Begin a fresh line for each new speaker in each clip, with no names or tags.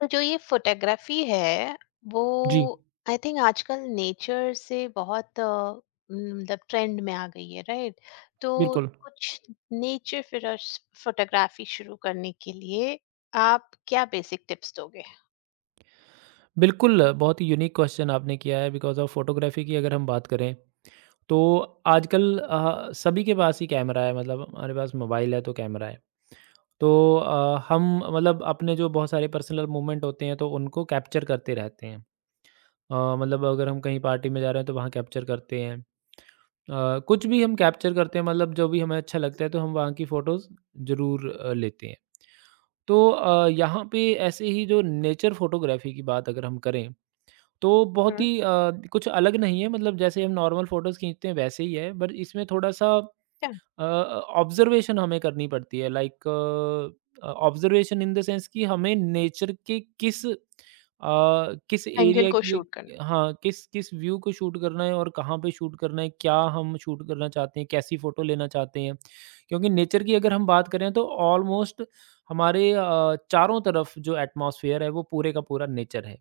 तो जो ये फोटोग्राफी है वो
जी,
आई थिंक आजकल नेचर से बहुत मतलब ट्रेंड में आ गई है राइट। तो
बिल्कुल।
कुछ नेचर फिर फोटोग्राफी शुरू करने के लिए आप क्या बेसिक टिप्स दोगे?
बिल्कुल, बहुत ही यूनिक क्वेश्चन आपने किया है बिकॉज़ ऑफ फ़ोटोग्राफ़ी की अगर हम बात करें, तो आजकल सभी के पास ही कैमरा है मतलब हमारे पास मोबाइल है तो कैमरा है। तो हम मतलब अपने जो बहुत सारे पर्सनल मोमेंट होते हैं तो उनको कैप्चर करते रहते हैं। मतलब अगर हम कहीं पार्टी में जा रहे हैं तो वहाँ कैप्चर करते हैं। कुछ भी हम कैप्चर करते हैं मतलब जो भी हमें अच्छा लगता है तो हम वहाँ की फ़ोटोज़ ज़रूर लेते हैं। तो यहाँ पे ऐसे ही जो नेचर फ़ोटोग्राफ़ी की बात अगर हम करें तो बहुत ही कुछ अलग नहीं है मतलब जैसे हम नॉर्मल फ़ोटोज़ खींचते हैं वैसे ही है, बट इसमें थोड़ा-सा अ, ऑब्ज़र्वेशन हमें करनी पड़ती है like observation in the sense कि हमें नेचर के किस
एंगल
एरिया
को
की एक
शूट करना।
हाँ, किस किस व्यू को शूट करना है और कहाँ पे शूट करना है, क्या हम शूट करना चाहते हैं, कैसी फ़ोटो लेना चाहते हैं। क्योंकि नेचर की अगर हम बात करें तो ऑलमोस्ट हमारे चारों तरफ जो एटमॉस्फेयर है वो पूरे का पूरा नेचर है।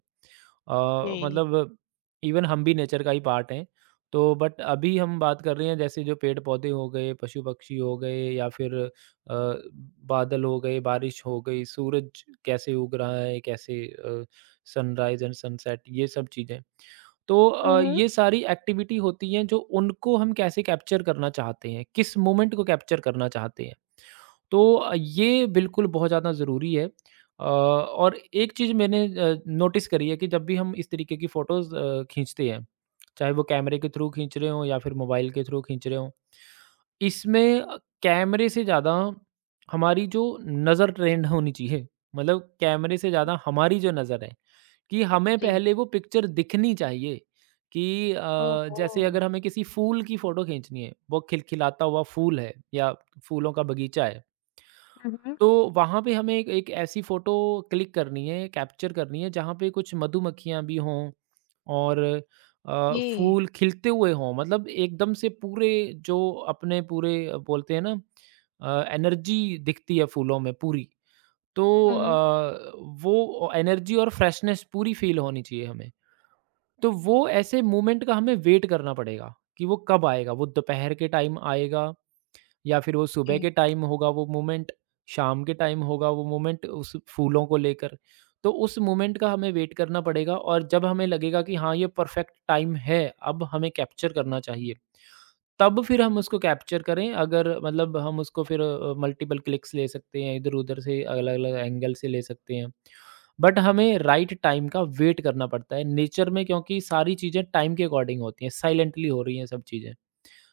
जी।
मतलब इवन हम भी नेचर का ही पार्ट हैं। तो बट अभी हम बात कर रहे हैं जैसे जो पेड़-पौधे हो गए, पशु-पक्षी हो गए या फिर अ, बादल हो गए, बारिश हो गई, सूरज कैसे उग रहा है, कैसे सनराइज़ एंड सनसेट ये सब चीज़ें। तो ये सारी एक्टिविटी होती हैं जो उनको हम कैसे कैप्चर करना चाहते हैं, किस मोमेंट को कैप्चर करना चाहते हैं। तो ये बिल्कुल बहुत ज़्यादा ज़रूरी है और एक चीज़ मैंने नोटिस करी है कि जब भी हम इस तरीके की फ़ोटोज़ खींचते हैं, चाहे वो कैमरे के थ्रू खींच रहे हों या फिर मोबाइल के थ्रू खींच रहे हों, इसमें कैमरे से ज़्यादा हमारी जो नज़र ट्रेंड होनी चाहिए, मतलब कैमरे से ज़्यादा हमारी जो नज़र है कि हमें
जी,
पहले वो पिक्चर दिखनी चाहिए कि
ओहो!
जैसे अगर हमें किसी फूल की फ़ोटो खींचनी है, वो खिलखिलाता हुआ फूल है या फूलों का बगीचा है।
Mhm.
तो वहाँ पे हमें एक एक ऐसी फ़ोटो क्लिक करनी है, कैप्चर करनी है, जहाँ पे कुछ मधुमक्खियाँ भी हों और
ये।
फूल खिलते हुए हों। मतलब एकदम से पूरे जो अपने पूरे बोलते हैं ना एनर्जी दिखती है फूलों में पूरी। तो
Mhm.
अ, वो एनर्जी और फ्रेशनेस पूरी फ़ील होनी चाहिए हमें। तो वो ऐसे मूवमेंट का हमें वेट करना पड़ेगा कि वो कब आएगा, वो दोपहर के टाइम आएगा या फिर वो सुबह
ये,
के टाइम होगा वो मोमेंट, शाम के टाइम होगा वो मोमेंट उस फूलों को लेकर। तो उस मोमेंट का हमें वेट करना पड़ेगा और जब हमें लगेगा कि हाँ, ये परफेक्ट टाइम है, अब हमें कैप्चर करना चाहिए, तब फिर हम उसको कैप्चर करें। अगर मतलब हम उसको फिर मल्टिपल क्लिक्स ले सकते हैं, इधर-उधर से अलग-अलग एंगल से ले सकते हैं। बट हमें राइट टाइम का वेट करना पड़ता है। नेचर में क्योंकि सारी चीज़ें टाइम के अकॉर्डिंग होती हैं, साइलेंटली हो रही हैं सब चीज़ें।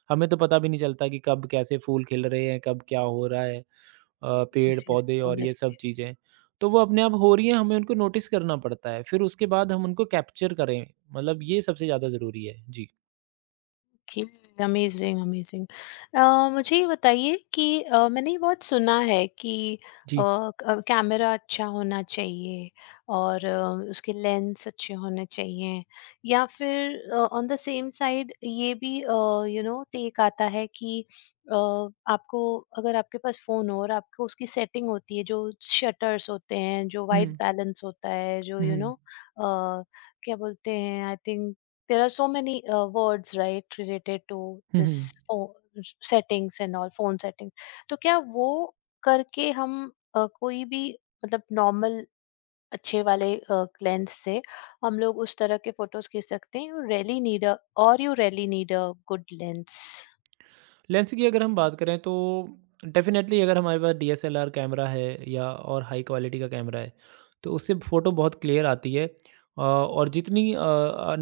हमें तो पता भी नहीं चलता कि कब कैसे फूल खिल रहे हैं, कब क्या हो रहा है।
yes, yes,
पेड़-पौधे और ये सब
obviously.
चीज़ें, तो वो अपने आप हो रही हैं, हमें उनको नोटिस करना पड़ता है। फिर उसके बाद हम उनको कैप्चर करें, मतलब ये सबसे ज़्यादा ज़रूरी है। जी।
ओके। Amazing, amazing. मुझे ये बताइए कि मैंने ये बहुत सुना है कि अ,
जी।
कैमरा अच्छा होना चाहिए और उसके लेंस अच्छे होने चाहिए, या फिर ऑन द सेम साइड ये भी यू नो टेक आता है कि अ, आपको, अगर आपके पास फोन हो और आपको उसकी सेटिंग होती है जो शटर्स होते हैं, जो
हुँ,
वाइट
हुँ।
बैलेंस होता है, जो यू you नो क्या बोलते हैं I think there are so many words right related to
hmm,
this
hmm.
phone settings and all phone settings। तो क्या वो करके हम कोई भी मतलब नॉर्मल अच्छे वाले लेंस से हम लोग उस तरह के फोटोज खींच सकते हैं? यू रियली नीड अ और you really need a good lens.
Lens की अगर हम बात करें तो डेफ़िनेटली अगर हमारे पास डीएसएलआर कैमरा है या और हाई क्वालिटी का कैमरा है तो उससे फ़ोटो बहुत क्लियर आती है और जितनी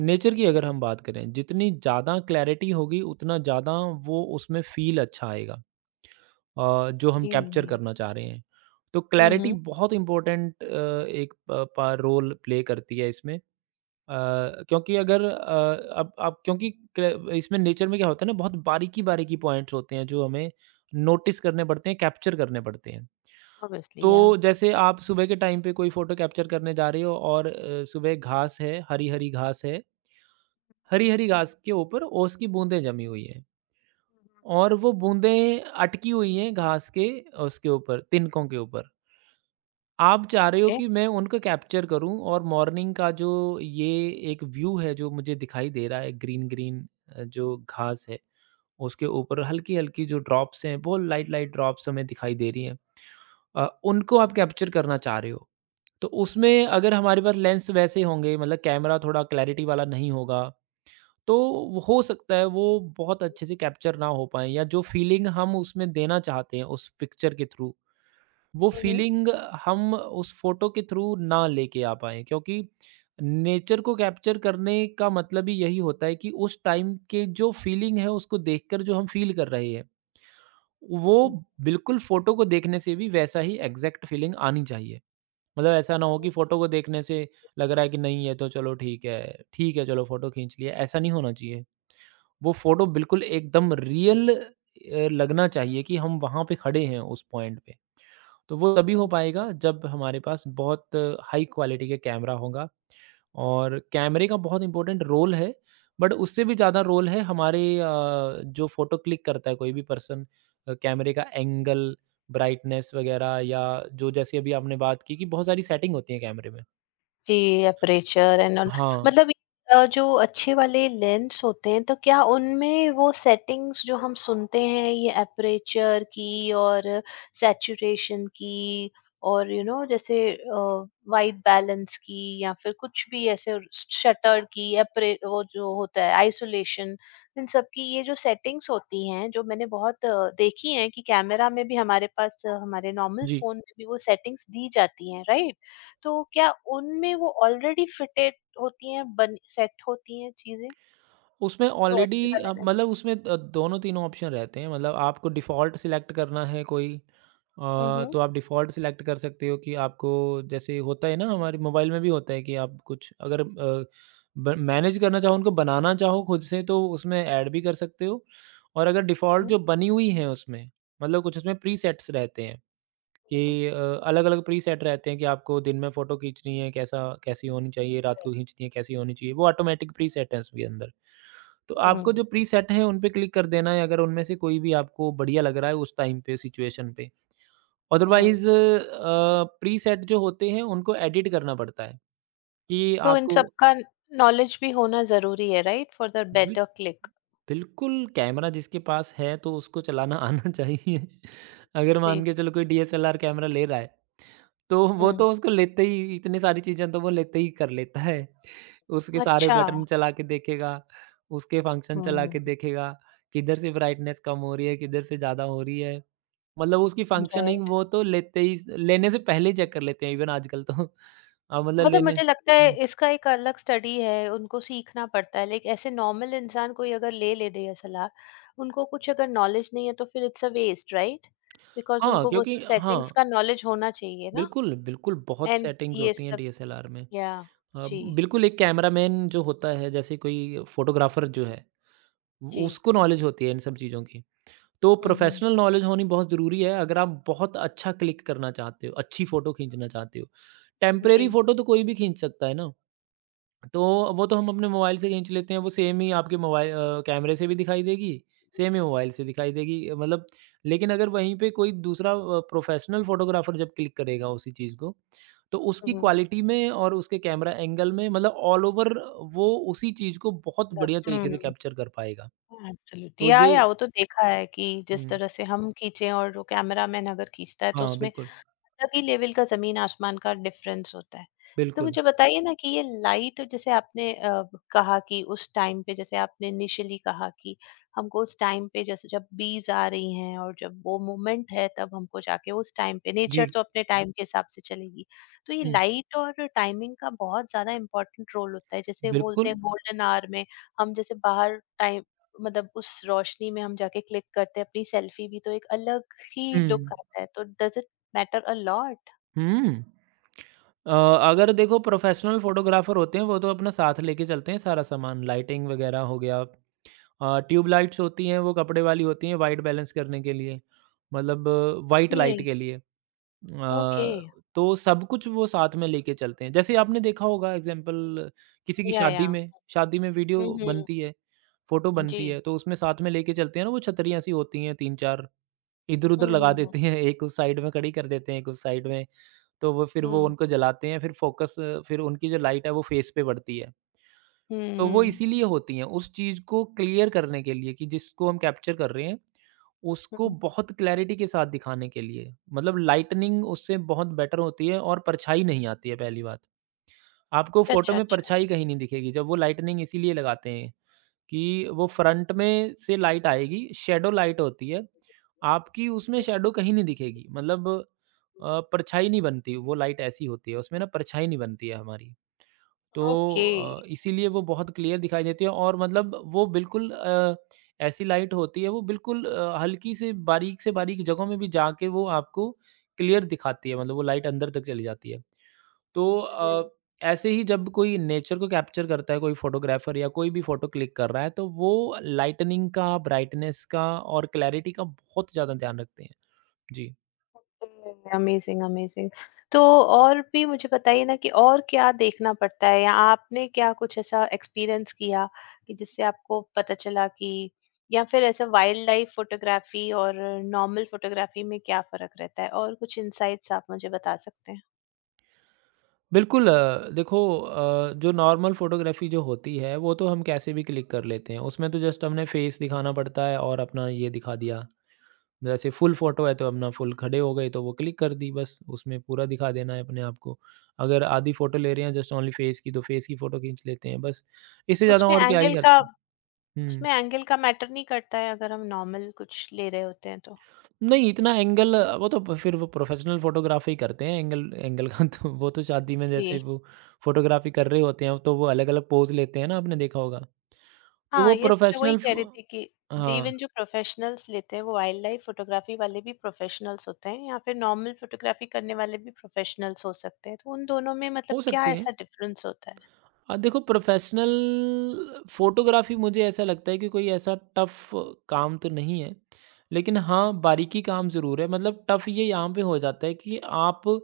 नेचर की अगर हम बात करें जितनी ज़्यादा क्लैरिटी होगी उतना ज़्यादा वो उसमें फ़ील अच्छा आएगा जो हम कैप्चर
Okay.
करना चाह रहे हैं। तो क्लैरिटी
हम्म।
बहुत इम्पोर्टेंट एक प पा रोल प्ले करती है इसमें। क्योंकि अगर अ, अब क्योंकि क इसमें नेचर में क्या होता है ना, बहुत बारीकी-बारीकी पॉइंट्स होते हैं, जो हमें नोटिस करने पड़ते हैं, कैप्चर करने पड़ते हैं।
ऑब्वियसली। या
तो जैसे आप सुबह के टाइम पे कोई फ़ोटो कैप्चर करने जा रहे हो और सुबह घास है, हरी-हरी घास है। हरी-हरी घास के ऊपर ओस की बूँदें जमी हुई हैं। और वो बूँदें अटकी हुई हैं घास के उसके ऊपर, तिनकों के ऊपर। आप चाह रहे हो
ओके।
कि मैं उनको कैप्चर करूँ और मॉर्निंग का जो ये एक व्यू है जो मुझे दिखाई दे रहा है ग्रीन-ग्रीन जो घास है, उसके ऊपर हल्की-हल्की जो ड्रॉप्स हैं, वो लाइट-लाइट ड्रॉप्स हमें दिखाई दे रही हैं। अ, उनको आप कैप्चर करना चाह रहे हो। तो उसमें अगर हमारे पास लेंस वैसे होंगे मतलब कैमरा थोड़ा क्लैरिटी वाला नहीं होगा तो वो हो सकता है वो बहुत अच्छे से कैप्चर ना हो पाए या जो फीलिंग हम उसमें देना चाहते हैं उस पिक्चर के थ्रू वो फीलिंग हम उस फोटो के थ्रू ना लेके आ पाए क्योंकि नेचर को कैप्चर करने का मतलब ही यही होता है कि उस टाइम के जो फीलिंग है उसको देखकर जो हम फील कर रहे हैं वो
Mm-hmm.
बिल्कुल फोटो को देखने से भी वैसा ही एग्जैक्ट फीलिंग आनी चाहिए मतलब ऐसा ना हो कि फोटो को देखने से लग रहा है कि नहीं है तो चलो ठीक है चलो फोटो खींच लिया ऐसा नहीं होना चाहिए वो फ़ोटो बिल्कुल एकदम रियल लगना चाहिए कि हम वहाँ पे खड़े हैं उस पॉइंट पे। तो वो तभी हो पाएगा जब हमारे पास बहुत हाई क्वालिटी के कैमरा होगा और कैमरे का बहुत इम्पोर्टेंट रोल है, बट उससे भी ज़्यादा रोल है हमारे जो फ़ोटो क्लिक करता है कोई भी पर्सन कैमरे का एंगल, ब्राइटनेस वगैरह या जो जैसे अभी आपने बात की कि बहुत सारी सेटिंग होती है कैमरे में।
जी, एपर्चर एंड ऑल।
हाँ,
मतलब जो अच्छे वाले लेंस होते हैं, तो क्या उनमें वो सेटिंग्स जो हम सुनते हैं, ये एपर्चर की और सैचुरेशन की और यू नो जैसे वाइट बैलेंस की, या फिर कुछ भी ऐसे शटर की एपरे वो जो होता है आइसोलेशन, इन सब की ये जो सेटिंग्स होती हैं, जो मैंने बहुत देखी हैं कि कैमरा में भी हमारे पास हमारे नॉर्मल
जी।
फोन में भी वो सेटिंग्स दी जाती हैं राइट। तो क्या उनमें वो ऑलरेडी फिटेड होती हैं, बन सेट होती हैं चीज़ें,
उसमें
जो
ऑलरेडी
अच्छी वाले लेंस?
मतलब उसमें दोनों तीनों ऑप्शन रहते हैं मतलब आपको डिफ़ॉल्ट सिलेक्ट करना है कोई
हुँ, हुँ।
तो आप डिफ़ॉल्ट सिलेक्ट कर सकते हो कि आपको जैसे होता है ना हमारे मोबाइल में भी होता है कि आप कुछ अगर मैनेज करना चाहो उनको बनाना चाहो खुद से तो उसमें ऐड भी कर सकते हो और अगर
हुँ,
डिफ़ॉल्ट
हुँ,
जो बनी हुई है उसमें मतलब कुछ उसमें प्रीसेट्स रहते हैं कि अलग-अलग प्रीसेट रहते हैं कि आपको दिन में फ़ोटो खींचनी है, कैसा कैसी होनी चाहिए, रात को खींचनी है, कैसी होनी चाहिए, वो ऑटोमेटिक प्रीसेट है उसके अंदर। तो
हुँ,
आपको जो प्रीसेट हैं उन पे क्लिक कर देना है अगर उनमें से कोई भी आपको बढ़िया लग रहा है उस टाइम पे सिचुएशन पे।
हुँ।
अदरवाइज़ प्रीसेट जो होते हैं उनको एडिट करना पड़ता है कि
तो इन
आपको
सब का नॉलेज भी होना ज़रूरी है right for the
bill
better click?
बिल्कुल, कैमरा जिसके पास है तो उसको चलाना आना चाहिए। अगर
जी।
मान के चलो कोई डीएसएलआर कैमरा ले रहा है, तो वो
हुँ।
तो उसको लेते ही इतनी सारी चीज़ें तो वो लेते ही कर लेता है। उसके सारे
अच्छा।
बटन चला के देखेगा, उसके फंक्शन
हुँ,
चला के
हुँ।
देखेगा, किधर से ब्राइटनेस कम हो रही है, किधर से ज़्यादा हो रही है। मतलब उसकी फंक्शनिंग
राइट।
वो तो लेते ही स लेने से पहले ही चेक कर लेते हैं इवन आजकल तो। मतलब
मतलब
लेने
मुझे लगता है
हुँ,
इसका एक अलग स्टडी है, उनको सीखना पड़ता है लाइक। ऐसे नॉर्मल इंसान कोई अगर ले ले ये सलाह, उनको कुछ अगर नॉलेज नहीं है तो फिर it's a waste right? Because
हाँ,
उनको वो
क्योंकि
सब
हाँ,
सेटिंग्स का नॉलेज होना चाहिए ना?
बिल्कुल, बिल्कुल बहुत
एंड
सेटिंग्स
ये
होती हैं
सब
डीएसएलआर में।
या
अ,
जी,
बिल्कुल एक कैमरामैन जो होता है जैसे कोई फोटोग्राफर जो है
जी।
उसको नॉलेज होती है इन सब चीज़ों की। तो
हुँ, हुँ।
प्रोफ़ेशनल नॉलेज होनी बहुत ज़रूरी है अगर आप बहुत अच्छा क्लिक करना चाहते हो, अच्छी फ़ोटो खींचना चाहते हो।
हुँ,
टेम्परेरी
जी।
फ़ोटो तो कोई भी खींच सकता है ना। तो वो तो हम अपने मोबाइल से खींच लेते हैं, वो सेम ही आपके मोबाइल कैमरे से भी दिखाई देगी, सेम ही मोबाइल से दिखाई देगी मतलब लेकिन अगर वहीं पे कोई दूसरा प्रोफ़ेशनल फ़ोटोग्राफ़र जब क्लिक करेगा उसी चीज़ को, तो उसकी
हुँ।
क्वालिटी में और उसके कैमरा एंगल में मतलब ऑल ओवर वो उसी चीज़ को बहुत
मतलब
बढ़िया तरीके से
हुँ।
कैप्चर कर पाएगा।
एब्सोल्यूटली।
तो ये
या वो तो देखा है कि जिस
हुँ,
तरह से हम खींचे और वो कैमरामैन अगर खींचता है तो
हाँ,
उसमें
बिल्कुल,
अलग ही लेवल का ज़मीन-आसमान का डिफरेंस होता है। तो
बिल्कुल।
मुझे बताइए ना कि ये लाइट, जैसे आपने कहा कि उस टाइम पे, जैसे आपने इनिशियली कहा कि हमको उस टाइम पे, जैसे जब बीज़ आ रही हैं और जब वो मोमेंट है तब हमको जाके, उस टाइम पे
जी,
नेचर तो अपने टाइम के हिसाब से चलेगी। तो ये
हुँ,
लाइट और टाइमिंग का बहुत ज़्यादा इम्पोर्टेंट रोल होता है। जैसे बोलते
बिल्कुल।
हैं गोल्डन आवर में हम, जैसे बाहर टाइम मतलब उस रोशनी में हम जाके क्लिक करते हैं अपनी सेल्फी भी, तो एक अलग ही
हुँ,
लुक आता है। तो डज़ Matter a lot.
हुँ। अ, अगर देखो प्रोफेशनल फ़ोटोग्राफ़र होते हैं वो तो अपना साथ लेके चलते हैं सारा सामान, लाइटिंग वग़ैरह हो गया। ट्यूब लाइट्स होती हैं वो कपड़े वाली होती हैं वाइट बैलेंस करने के लिए, मतलब वाइट लाइट
Hey,
के लिए। अ,
okay.
तो सब कुछ वो साथ में लेके चलते हैं। जैसे आपने देखा होगा एग्ज़ाम्पल किसी की
Yeah, yeah.
शादी में वीडियो
हम्म,
बनती है, फ़ोटो
जी।
बनती है तो उसमें साथ में लेके चलते हैं ना वो छतरियाँ सी होती हैं 3-4 इधर-उधर
हुँ,
लगा
हुँ, हुँ।
देते हैं, एक उस साइड में खड़ी कर देते हैं, एक उस साइड में। तो वो फिर वो
हुँ,
उनको जलाते हैं, फिर फ़ोकस फिर उनकी जो लाइट है वो फ़ेस पे पड़ती है।
हुँ,
तो वो
हुँ,
इसीलिए होती हैं, उस चीज़ को क्लियर करने के लिए कि जिसको हम कैप्चर कर रहे हैं, उसको
हुँ।
बहुत क्लैरिटी के साथ दिखाने के लिए। मतलब लाइटनिंग उससे बहुत बेटर होती है और परछाई नहीं आती है पहली बात। आपको फ़ोटो
अच्छा,
में
अच्छा।
परछाई कहीं नहीं दिखेगी, जब वो लाइटनिंग इसीलिए लगाते हैं। कि वो फ्रंट में से लाइट आएगी, शैडो लाइट होती है। आपकी उसमें शैडो कहीं नहीं दिखेगी मतलब परछाई नहीं बनती, वो लाइट ऐसी होती है, उसमें ना परछाई नहीं बनती है हमारी। तो
ओके।
इसीलिए वो बहुत क्लियर दिखाई देती है और मतलब वो बिल्कुल ऐसी लाइट होती है, वो बिल्कुल हल्की से बारीक जगहों में भी जाके वो आपको क्लियर दिखाती है, मतलब वो लाइट अंदर तक चली जाती है। तो
हुँ, हुँ।
अ, ऐसे ही जब कोई नेचर को कैप्चर करता है कोई फोटोग्राफर या कोई भी फोटो क्लिक कर रहा है तो वो लाइटनिंग का, ब्राइटनेस का और क्लैरिटी का बहुत ज़्यादा ध्यान रखते हैं। जी।
Amazing, amazing. तो और भी मुझे बताइए ना कि और क्या देखना पड़ता है, या आपने क्या कुछ ऐसा एक्सपीरियंस किया कि जिससे आपको पता चला कि, या फिर ऐसा वाइल्ड लाइफ फ़ोटोग्राफ़ी और नॉर्मल फ़ोटोग्राफ़ी में क्या फ़र्क रहता है? और कुछ इनसाइट्स आप मुझे बता सकते हैं?
बिल्कुल। देखो, जो नॉर्मल फोटोग्राफी जो होती है वो तो हम कैसे भी क्लिक कर लेते हैं। उसमें तो जस्ट हमने फेस दिखाना पड़ता है और अपना ये दिखा दिया। जैसे फुल फ़ोटो है तो अपना फुल खड़े हो गए तो वो क्लिक कर दी बस, उसमें पूरा दिखा देना है अपने आप को। अगर आधी फ़ोटो ले रहे हैं जस्ट ओनली फ़ेस की, तो फ़ेस की फ़ोटो खींच लेते हैं बस। इससे ज़्यादा
उसमें
और क्या ही
एंगल
कर।
का
हुँ।
उसमें एंगल का मैटर नहीं करता है अगर हम नॉर्मल कुछ ले रहे होते हैं तो।
नहीं इतना एंगल वो तो प फिर वो प्रोफ़ेशनल फ़ोटोग्राफ़ी करते हैं। एंगल एंगल का तो वो तो शादी में जैसे
जी।
वो फ़ोटोग्राफ़ी कर रहे होते हैं तो वो अलग-अलग पोज़ लेते हैं ना आपने देखा होगा। तो वो
हाँ, येस, मैं वही
प्रोफ़ेशनल
कह रही
फ़ो
थी कि जी,
हाँ,
इवन जो प्रोफ़ेशनल्स लेते हैं वो वाइल्ड लाइफ़ फ़ोटोग्राफ़ी वाले भी प्रोफ़ेशनल्स होते हैं, या फिर नॉर्मल फ़ोटोग्राफ़ी करने वाले भी प्रोफ़ेशनल्स हो सकते हैं। तो उन दोनों में
हो
मतलब क्या
सकती हैं।
ऐसा डिफ़रेंस होता है?
देखो, प्रोफ़ेशनल फ़ोटोग्राफ़ी मुझे ऐसा लगता है कि कोई ऐसा टफ़ काम तो नहीं है। लेकिन हाँ, बारीकी काम ज़रूर है। मतलब टफ़ ये यहाँ पे हो जाता है कि आप अ,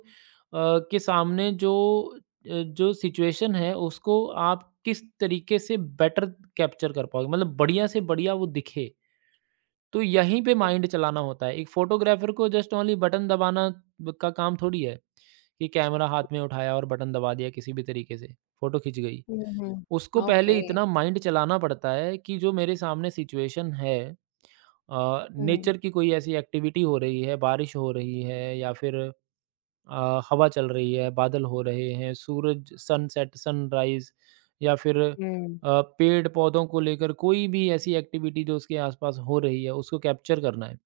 के सामने जो अ, जो सिचुएशन है उसको आप किस तरीके से बेटर कैप्चर कर पाओगे, मतलब बढ़िया से बढ़िया वो दिखे। तो यहीं पे
हुँ,
माइंड चलाना होता है। एक फ़ोटोग्राफ़र को जस्ट ओनली बटन दबाना ब का काम थोड़ी है, कि कैमरा हाथ में उठाया और बटन दबा दिया किसी भी तरीके से, फ़ोटो खिंच गई।
हुँ, हुँ।
उसको
ओके।
पहले इतना माइंड चलाना पड़ता है कि जो मेरे सामने सिचुएशन है,
हुँ।
नेचर की कोई ऐसी एक्टिविटी हो रही है, बारिश हो रही है या फिर हवा चल रही है, बादल हो रहे हैं, सूरज सनसेट, सनराइज़ या फिर
हुँ,
पेड़-पौधों को लेकर कोई भी ऐसी एक्टिविटी जो उसके आसपास हो रही है, उसको कैप्चर करना है।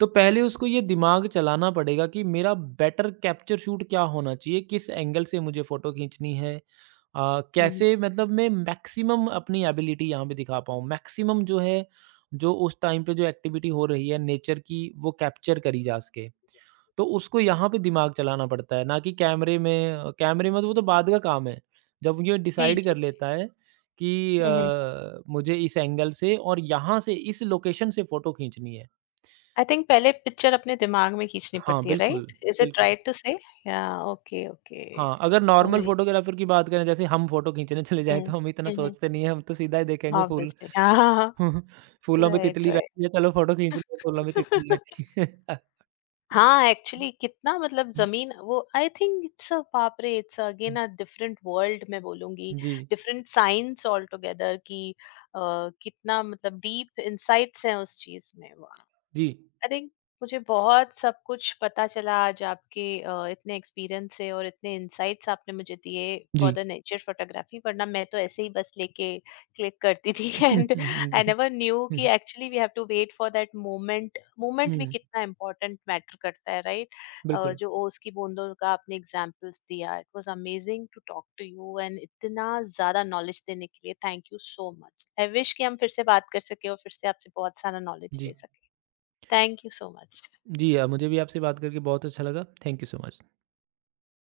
तो पहले उसको ये दिमाग चलाना पड़ेगा कि मेरा बेटर कैप्चर शूट क्या होना चाहिए, किस एंगल से मुझे फ़ोटो खींचनी है।
हुँ।
कैसे मतलब मैं मैक्सिमम अपनी एबिलिटी यहाँ पे दिखा पाऊँ, मैक्सिमम जो है, जो उस टाइम पे जो एक्टिविटी हो रही है नेचर की, वो कैप्चर करी जा सके। तो उसको यहाँ पे दिमाग चलाना पड़ता है, ना कि कैमरे में तो वो तो बाद का काम है। जब ये
जी,
डिसाइड
जी,
कर
जी।
लेता है कि
हुँ, हुँ।
मुझे इस एंगल से और यहाँ से, इस लोकेशन से फ़ोटो खींचनी है।
आई थिंक पहले पिक्चर अपने दिमाग में खींचनी
हाँ,
पड़ती है
बिल्कुल,
राइट? इज़ इट
बिल्कुल।
Right to say? या ओके, ओके।
हाँ, अगर नॉर्मल
हुँ,
फ़ोटोग्राफ़र की बात करें, जैसे हम फ़ोटो खींचने चले जाएँ, तो
हुँ,
हम इतना
हुँ।
सोचते नहीं हैं, हम तो सीधा ही देखेंगे फूल
ऑब्वियसली हाँ, हाँ, हाँ।
फूलों पे
राइट,
तितली
राइट।
बैठी है, चलो फ़ोटो खींच लें, फूलों पे तितली बैठी है।
हाँ, एक्चुअली कितना मतलब ज़मीन वो आई थिंक इट्स अ बाप रे! It's again a different world मैं बोलूँगी,
जी,
डिफरेंट साइंस ऑल टुगेदर कि अ, कितना मतलब डीप इनसाइट्स हैं उस चीज़ में। आई
जी, जी।
थिंक मुझे बहुत सब कुछ पता चला आज आपके इतने एक्सपीरियंस से और इतने इंसाइट्स आपने मुझे दिए फॉर द नेचर फोटोग्राफी, वरना मैं तो ऐसे ही बस लेके क्लिक करती थी। एंड आई
जी।
नेवर न्यू कि
हुँ,
actually we have to wait for that moment moment. भी
हुँ,
कितना इम्पोर्टेंट मैटर करता है राइट right?
बिल्कुल।
जो ओस की बूंदों का आपने एग्जाम्पल्स दिया, it was amazing to talk to you and इतना ज़्यादा नॉलेज देने के लिए thank you so much. I wish कि हम फिर से बात कर सके और फिर से आपसे बहुत सारा नॉलेज
जी,
ले सके। Thank you so much.
जी, मुझे भी आपसे बात करके बहुत अच्छा लगा। Thank you so much.